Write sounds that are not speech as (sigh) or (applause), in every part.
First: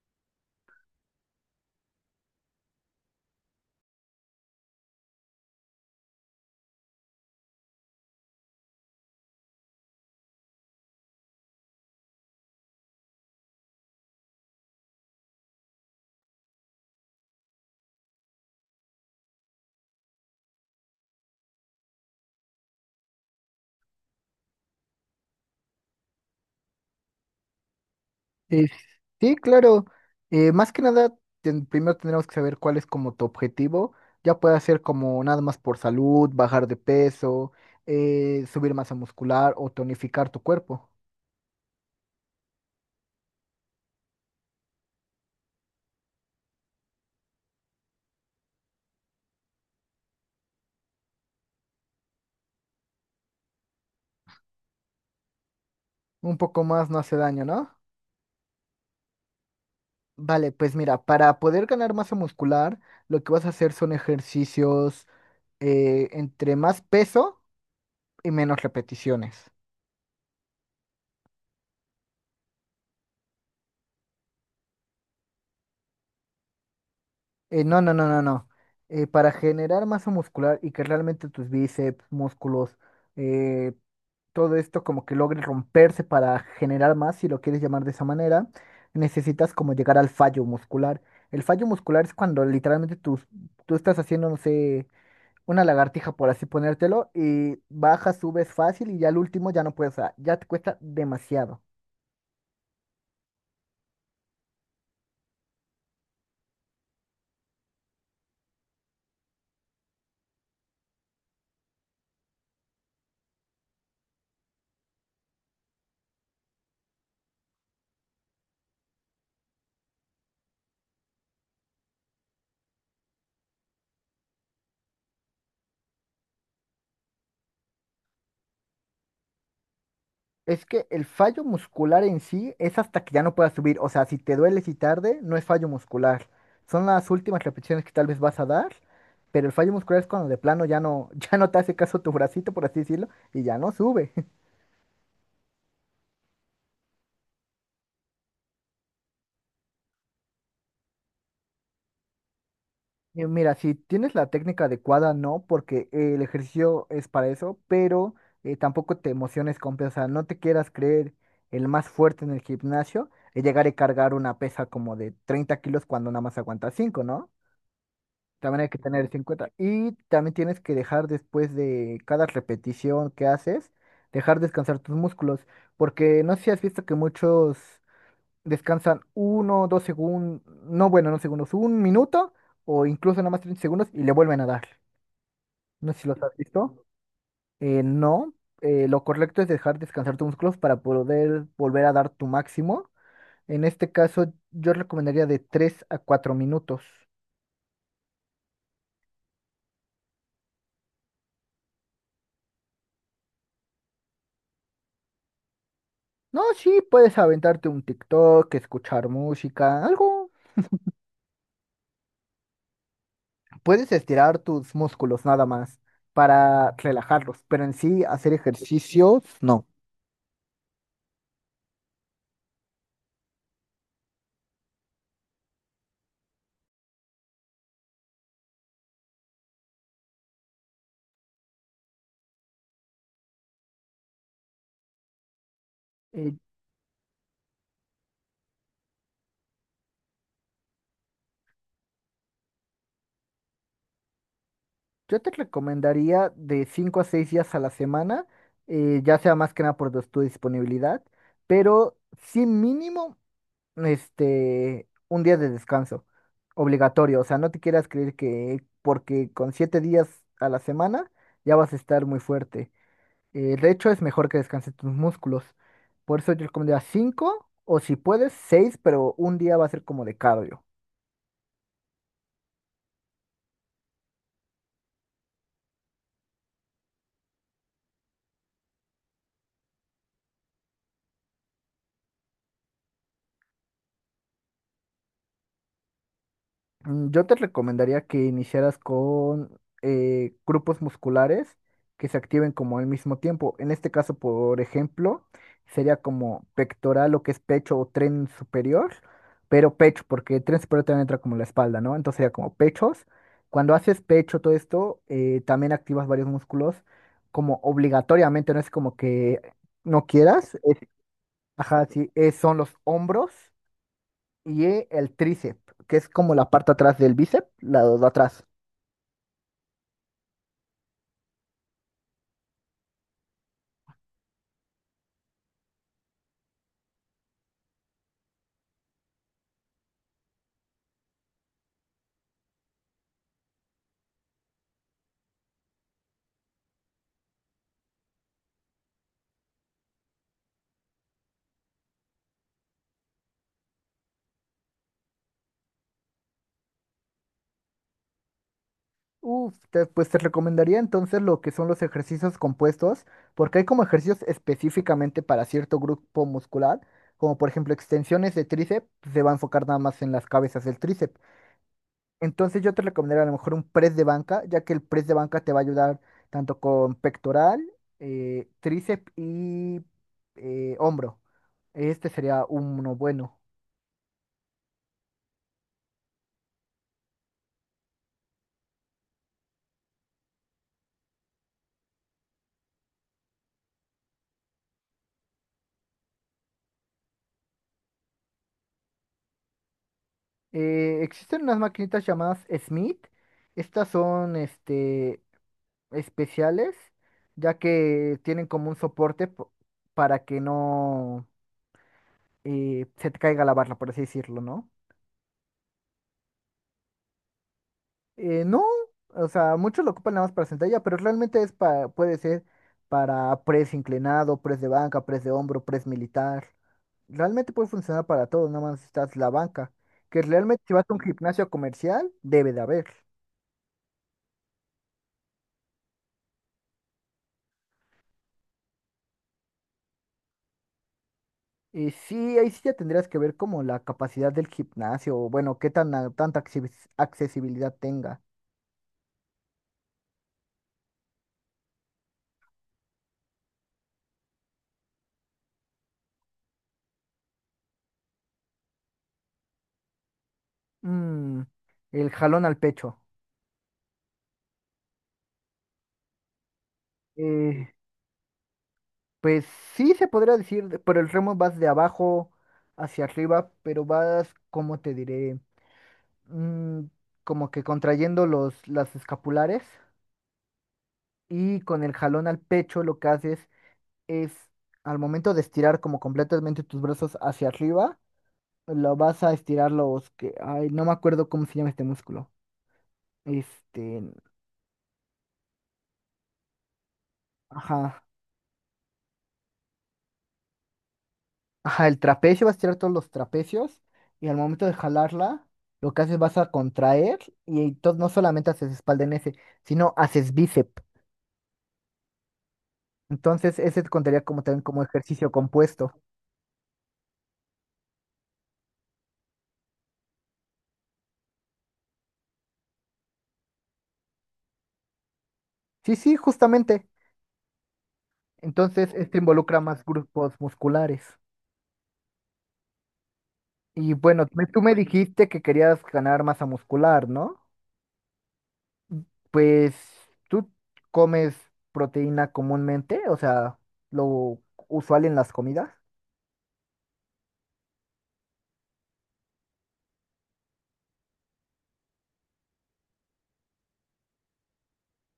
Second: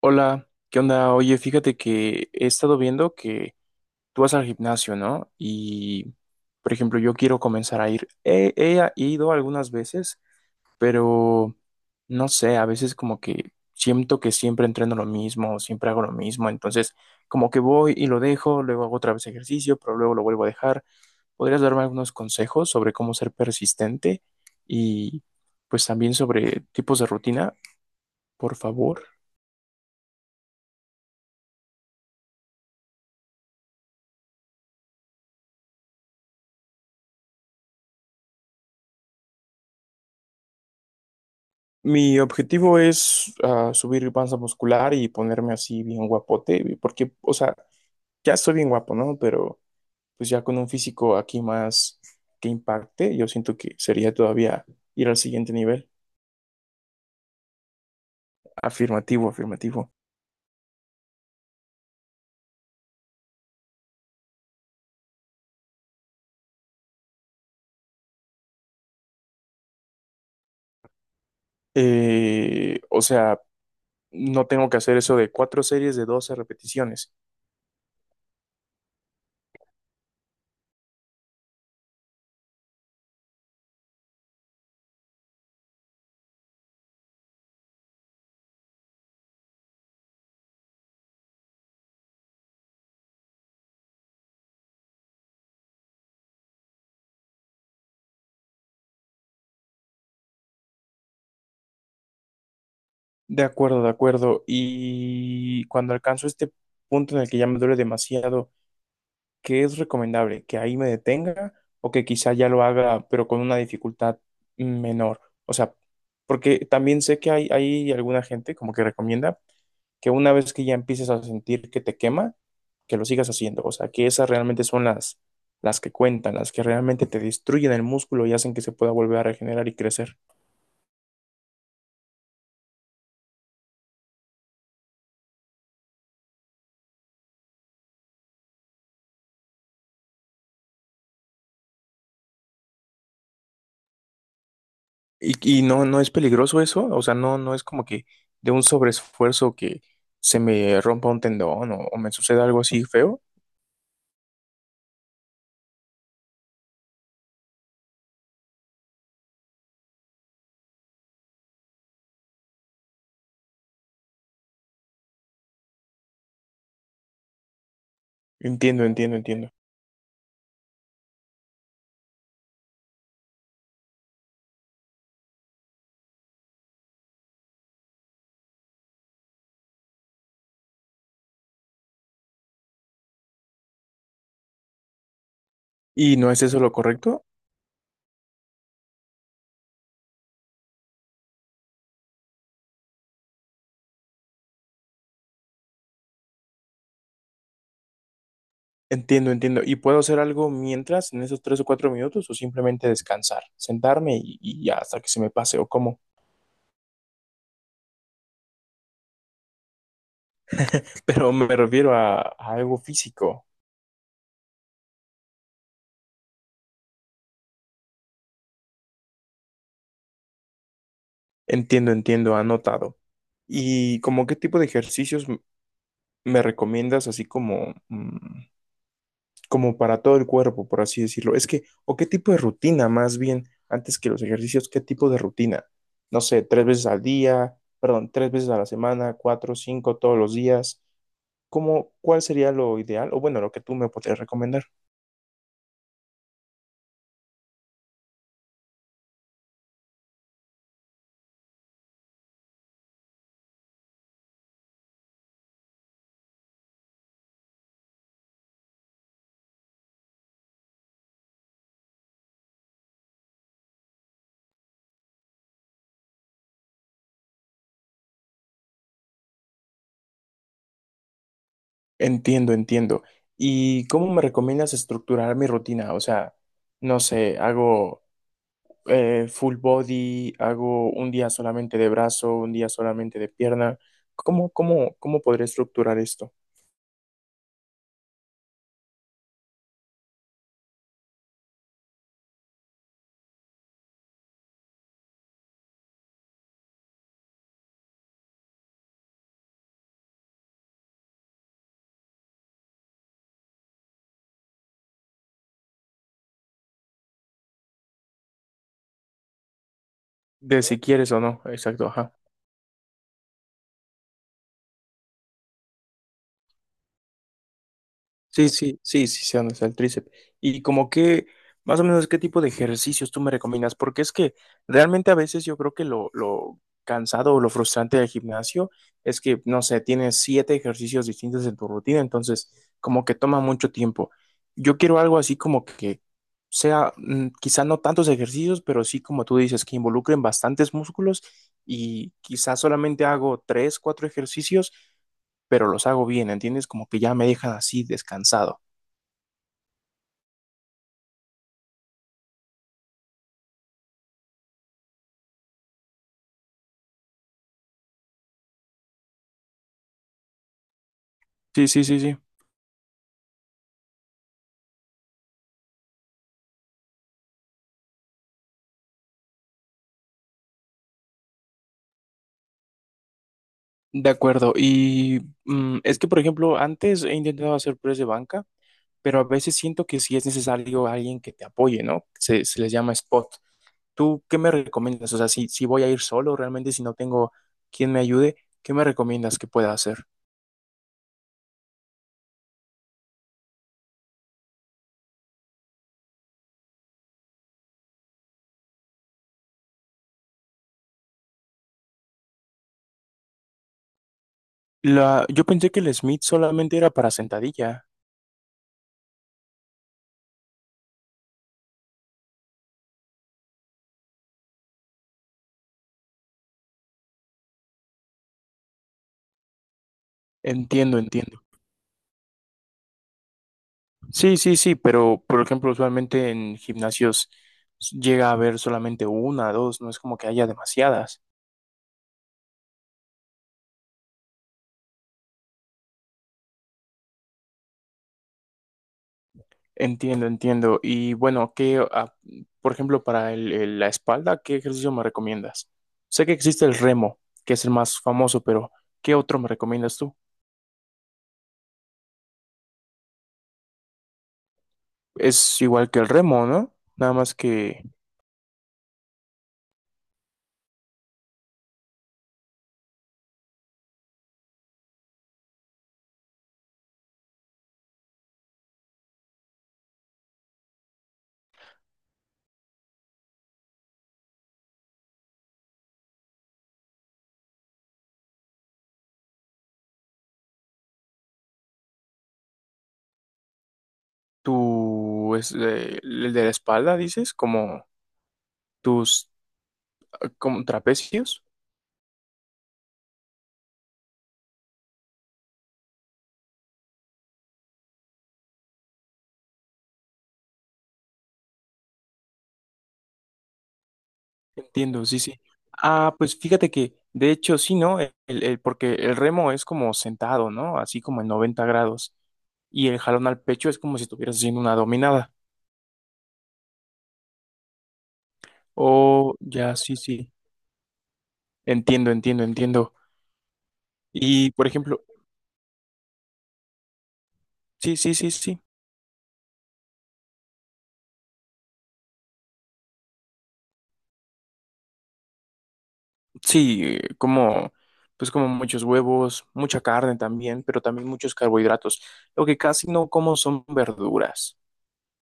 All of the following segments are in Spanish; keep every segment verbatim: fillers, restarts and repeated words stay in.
Hola, ¿qué onda? Oye, fíjate que he estado viendo que tú vas al gimnasio, ¿no? Y, por ejemplo, yo quiero comenzar a ir. He, he ido algunas veces, pero no sé, a veces como que siento que siempre entreno lo mismo, siempre hago lo mismo, entonces como que voy y lo dejo, luego hago otra vez ejercicio, pero luego lo vuelvo a dejar. ¿Podrías darme algunos consejos sobre cómo ser persistente y pues también sobre tipos de rutina, por Eh, favor? sí, claro. Eh, más que nada, ten- primero tendremos que saber cuál es como tu objetivo. Ya puede ser como nada más por salud, bajar de peso, eh, subir masa muscular o tonificar tu cuerpo. Mi objetivo es ah, subir panza muscular y ponerme así bien guapote, porque, o sea, ya estoy bien guapo, ¿no? Pero pues ya con un físico aquí más que impacte, yo siento que sería todavía ir al siguiente nivel. Un poco más no hace daño, ¿no? Afirmativo, afirmativo. Vale, pues mira, para poder ganar masa muscular, lo que vas a hacer son ejercicios eh, entre más peso y menos repeticiones. Eh, o sea, no tengo que hacer eso de cuatro series de doce repeticiones. Eh, no, no, no, no, no. Eh, para generar masa muscular y que realmente tus bíceps, músculos, todo esto como que logre romperse para generar más, si lo quieres llamar de esa manera, necesitas como llegar al fallo muscular. El fallo muscular es cuando literalmente tú, tú estás haciendo, no sé, una lagartija, por así ponértelo, y bajas, subes fácil y ya al último ya no puedes, o sea, ya te cuesta demasiado. De acuerdo, de acuerdo. Y cuando alcanzo este punto en el que ya me duele demasiado, ¿qué es recomendable? ¿Que ahí me detenga o que quizá ya lo haga, pero con una dificultad menor? O sea, porque también sé que hay, hay alguna gente como que recomienda que una vez que ya empieces a sentir que te quema, que lo sigas haciendo. O sea, que esas realmente son las, las que cuentan, las que realmente te destruyen el músculo y hacen que se pueda volver a regenerar y crecer. Es que el fallo muscular en sí es hasta que ya no puedas subir. O sea, si te dueles y tarde, no es fallo muscular. Son las últimas repeticiones que tal vez vas a dar, pero el fallo muscular es cuando de plano ya no, (laughs) ya no te hace caso tu bracito, por así decirlo, y ya no sube. (laughs) Y, y no, no es peligroso eso, o sea, no, no es como que de un sobreesfuerzo que se me rompa un tendón o o me suceda algo así feo. Y mira, si tienes la técnica adecuada, no, porque eh, el ejercicio es para eso, pero eh, tampoco te emociones con, o sea, no te quieras creer el más fuerte en el gimnasio y llegar a cargar una pesa como de treinta kilos cuando nada más aguantas cinco, ¿no? También hay que Entiendo, tener eso entiendo, en cuenta. entiendo. Y también tienes que dejar, después de cada repetición que haces, dejar descansar tus músculos. Porque no sé si has visto que muchos descansan uno, dos segundos, no bueno, no segundos, un minuto o incluso nada más treinta segundos y le vuelven a dar. No sé si ¿Y los no has es eso lo visto. correcto? Eh, no, eh, lo correcto es dejar descansar tus músculos para poder volver a dar tu máximo. En este caso, yo recomendaría de tres a cuatro minutos. Entiendo, entiendo. ¿Y puedo hacer algo mientras, en esos tres o cuatro minutos, o simplemente descansar, sentarme y, y ya hasta que se me pase o cómo? No, sí, puedes aventarte un TikTok, escuchar música, algo. (laughs) Pero me refiero a, a algo físico. Puedes estirar tus músculos nada más para relajarlos, pero en sí hacer ejercicios, no. Entiendo, entiendo, anotado. ¿Y como qué tipo de ejercicios m- me recomiendas, así como mm, como para todo el cuerpo, por así decirlo? Es que, o qué tipo de rutina más bien, antes que los ejercicios, qué tipo de rutina. No Eh, sé, tres veces al día, perdón, tres veces a la semana, cuatro, cinco, todos los días. ¿Cómo, cuál sería lo ideal? O bueno, lo que tú me podrías recomendar. yo te recomendaría de cinco a seis días a la semana, eh, ya sea más que nada por tu tu disponibilidad, pero sí mínimo este, un día de descanso, obligatorio. O sea, no te quieras creer que porque con siete días a la semana ya vas a estar muy fuerte. Eh, de hecho, es mejor que descanses tus músculos. Por eso yo recomendaría cinco o si puedes seis, pero un día va a ser como de cardio. Entiendo, entiendo. ¿Y cómo me recomiendas estructurar mi rutina? O sea, no sé, hago eh, full body, hago un día solamente de brazo, un día solamente de pierna. ¿Cómo, cómo, cómo podría estructurar esto? Mm, Yo te recomendaría que iniciaras con eh, grupos musculares que se activen como al mismo tiempo. En este caso, por ejemplo, sería como pectoral, lo que es pecho o tren superior, pero pecho, porque tren superior también entra como la espalda, ¿no? Entonces sería como pechos. Cuando haces pecho, todo esto, eh, también activas varios músculos como obligatoriamente, no es como que no quieras. De si es- quieres o no, exacto, Ajá, ajá. sí, es- son los hombros y el tríceps, que es como la parte atrás del bíceps, la de Sí, atrás. sí, sí, sí, sé dónde está el tríceps. Y como que, más o menos, ¿qué tipo de ejercicios tú me recomiendas? Porque es que realmente a veces yo creo que lo, lo cansado o lo frustrante del gimnasio es que, no sé, tienes siete ejercicios distintos en tu rutina, entonces como que toma mucho tiempo. Yo quiero algo así como que sea, mm, quizá no tantos ejercicios, pero sí como tú dices, que involucren bastantes músculos y quizá solamente hago tres, cuatro ejercicios pero los hago bien, ¿entiendes? Como que ya me dejan así descansado. Uf, te- pues te recomendaría entonces lo que son los ejercicios compuestos, porque hay como ejercicios específicamente para cierto grupo muscular, como por ejemplo extensiones de tríceps, se va a enfocar nada más en las cabezas del tríceps. Sí, sí, sí, sí. Entonces yo te recomendaría a lo mejor un press de banca, ya que el press de banca te va a ayudar tanto con pectoral, eh, tríceps y eh, hombro. Este sería uno bueno. De acuerdo. Y mm, es que, por ejemplo, antes he intentado hacer press de banca, pero a veces siento que sí es necesario alguien que te apoye, ¿no? Se, se les llama spot. ¿Tú qué me recomiendas? O sea, si, si voy a ir solo, realmente si no tengo quien me ayude, ¿qué me recomiendas que pueda hacer? Eh, existen unas maquinitas llamadas Smith. Estas son este, especiales, ya que tienen como un soporte po- para que no eh, se te caiga la barra, por así decirlo, ¿no? La, yo pensé que el Smith solamente era para sentadilla. Eh, no, o sea, muchos lo ocupan nada más para sentadilla, pero realmente es para, puede ser para press inclinado, press de banca, press de hombro, press militar. Realmente puede funcionar para todo, nada más estás la banca. Que realmente si vas a Entiendo, un entiendo. gimnasio comercial, debe de haber. Sí, sí, sí, pero por ejemplo, usualmente en gimnasios llega a haber solamente una, dos, no es como que haya demasiadas. Y sí, ahí sí ya tendrías que ver como la capacidad del gimnasio, o bueno, qué tan a- tanta accesi- accesibilidad tenga. Entiendo, entiendo. Y bueno, ¿qué, ah, por ejemplo, para el- el- la espalda, qué ejercicio me recomiendas? Sé que existe el remo, que es el más famoso, pero ¿qué otro me recomiendas tú? Mm, el jalón al pecho. Es igual que el remo, ¿no? Nada más Eh, que pues sí se podría decir, de- pero el remo vas de abajo hacia arriba, pero vas, ¿cómo te diré? Mm, como que contrayendo los, las escapulares, y con el jalón al pecho lo que haces es, al momento de estirar como completamente tus brazos hacia arriba, lo vas a estirar los que. Ay, no me acuerdo cómo se llama este músculo. Este. tú, es, eh, el de la espalda, dices, como Ajá. tus, como trapecios. Ajá, el trapecio, vas a estirar todos los trapecios. Y al momento de jalarla, lo que haces vas a contraer. Y entonces no solamente haces espalda en ese, sino haces bíceps. Entonces, ese te contaría como también como Entiendo, sí, ejercicio sí. compuesto. Ah, pues fíjate que, de hecho, sí, ¿no? El, el- porque el remo es como sentado, ¿no? Así como en noventa grados. Y el jalón al pecho es como si estuvieras haciendo una dominada. Sí, sí, justamente. Entonces, esto Oh, involucra ya, más sí, sí. grupos musculares. Entiendo, entiendo, entiendo. Y bueno, Y, me- por tú me ejemplo, dijiste que querías ganar masa muscular, ¿no? sí, sí, sí, sí. Pues tú comes proteína comúnmente, o sea, lo usual en las comidas. Sí, eh, como, pues como muchos huevos, mucha carne también, pero también muchos carbohidratos. Lo que casi no como son verduras.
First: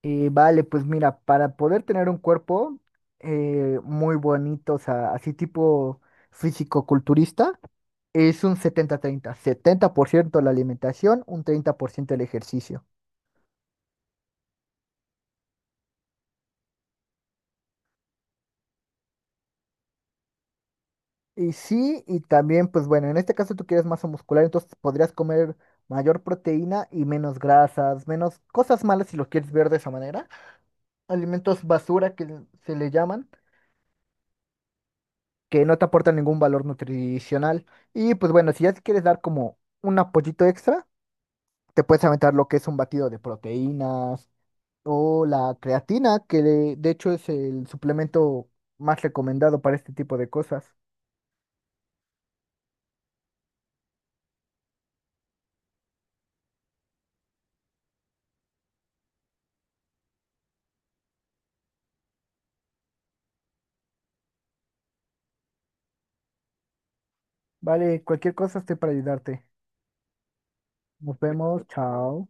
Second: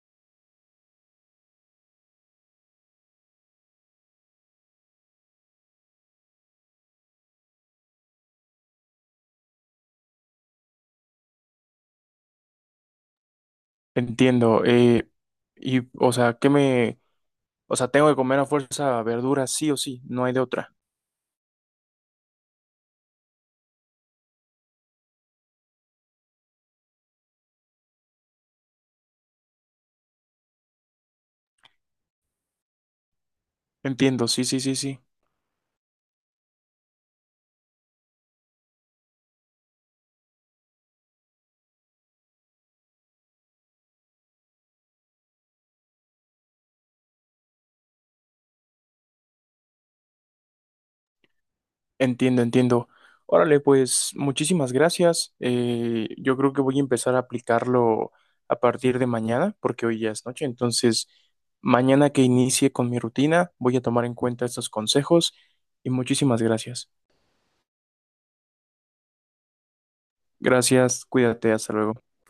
Eh, vale, pues mira, para poder tener un cuerpo eh, muy bonito, o sea, así tipo físico-culturista, es un setenta guion treinta. setenta por ciento la alimentación, un treinta por ciento el ejercicio. Entiendo. Eh, y, o sea, ¿qué me, o sea, tengo que comer a fuerza verduras sí o sí, no hay de otra? Y sí, y también, pues bueno, en este caso tú quieres masa muscular, entonces podrías comer mayor proteína y menos grasas, menos cosas malas si lo quieres ver de esa manera. Alimentos basura que se le llaman, Entiendo, sí, sí, sí, sí. que no te aportan ningún valor nutricional. Y pues bueno, si ya te quieres dar como un apoyito extra, te puedes aventar lo que es un batido de proteínas o la creatina, que de, de hecho es el suplemento más recomendado para este tipo de cosas. Entiendo, entiendo. Órale, pues muchísimas gracias. Eh, yo creo que voy a empezar a aplicarlo a partir de mañana, porque hoy ya es noche. Entonces, mañana que inicie con mi rutina, voy a tomar en cuenta estos consejos y muchísimas gracias. Vale, cualquier cosa estoy para ayudarte. Gracias, Nos cuídate, vemos, hasta luego. chao.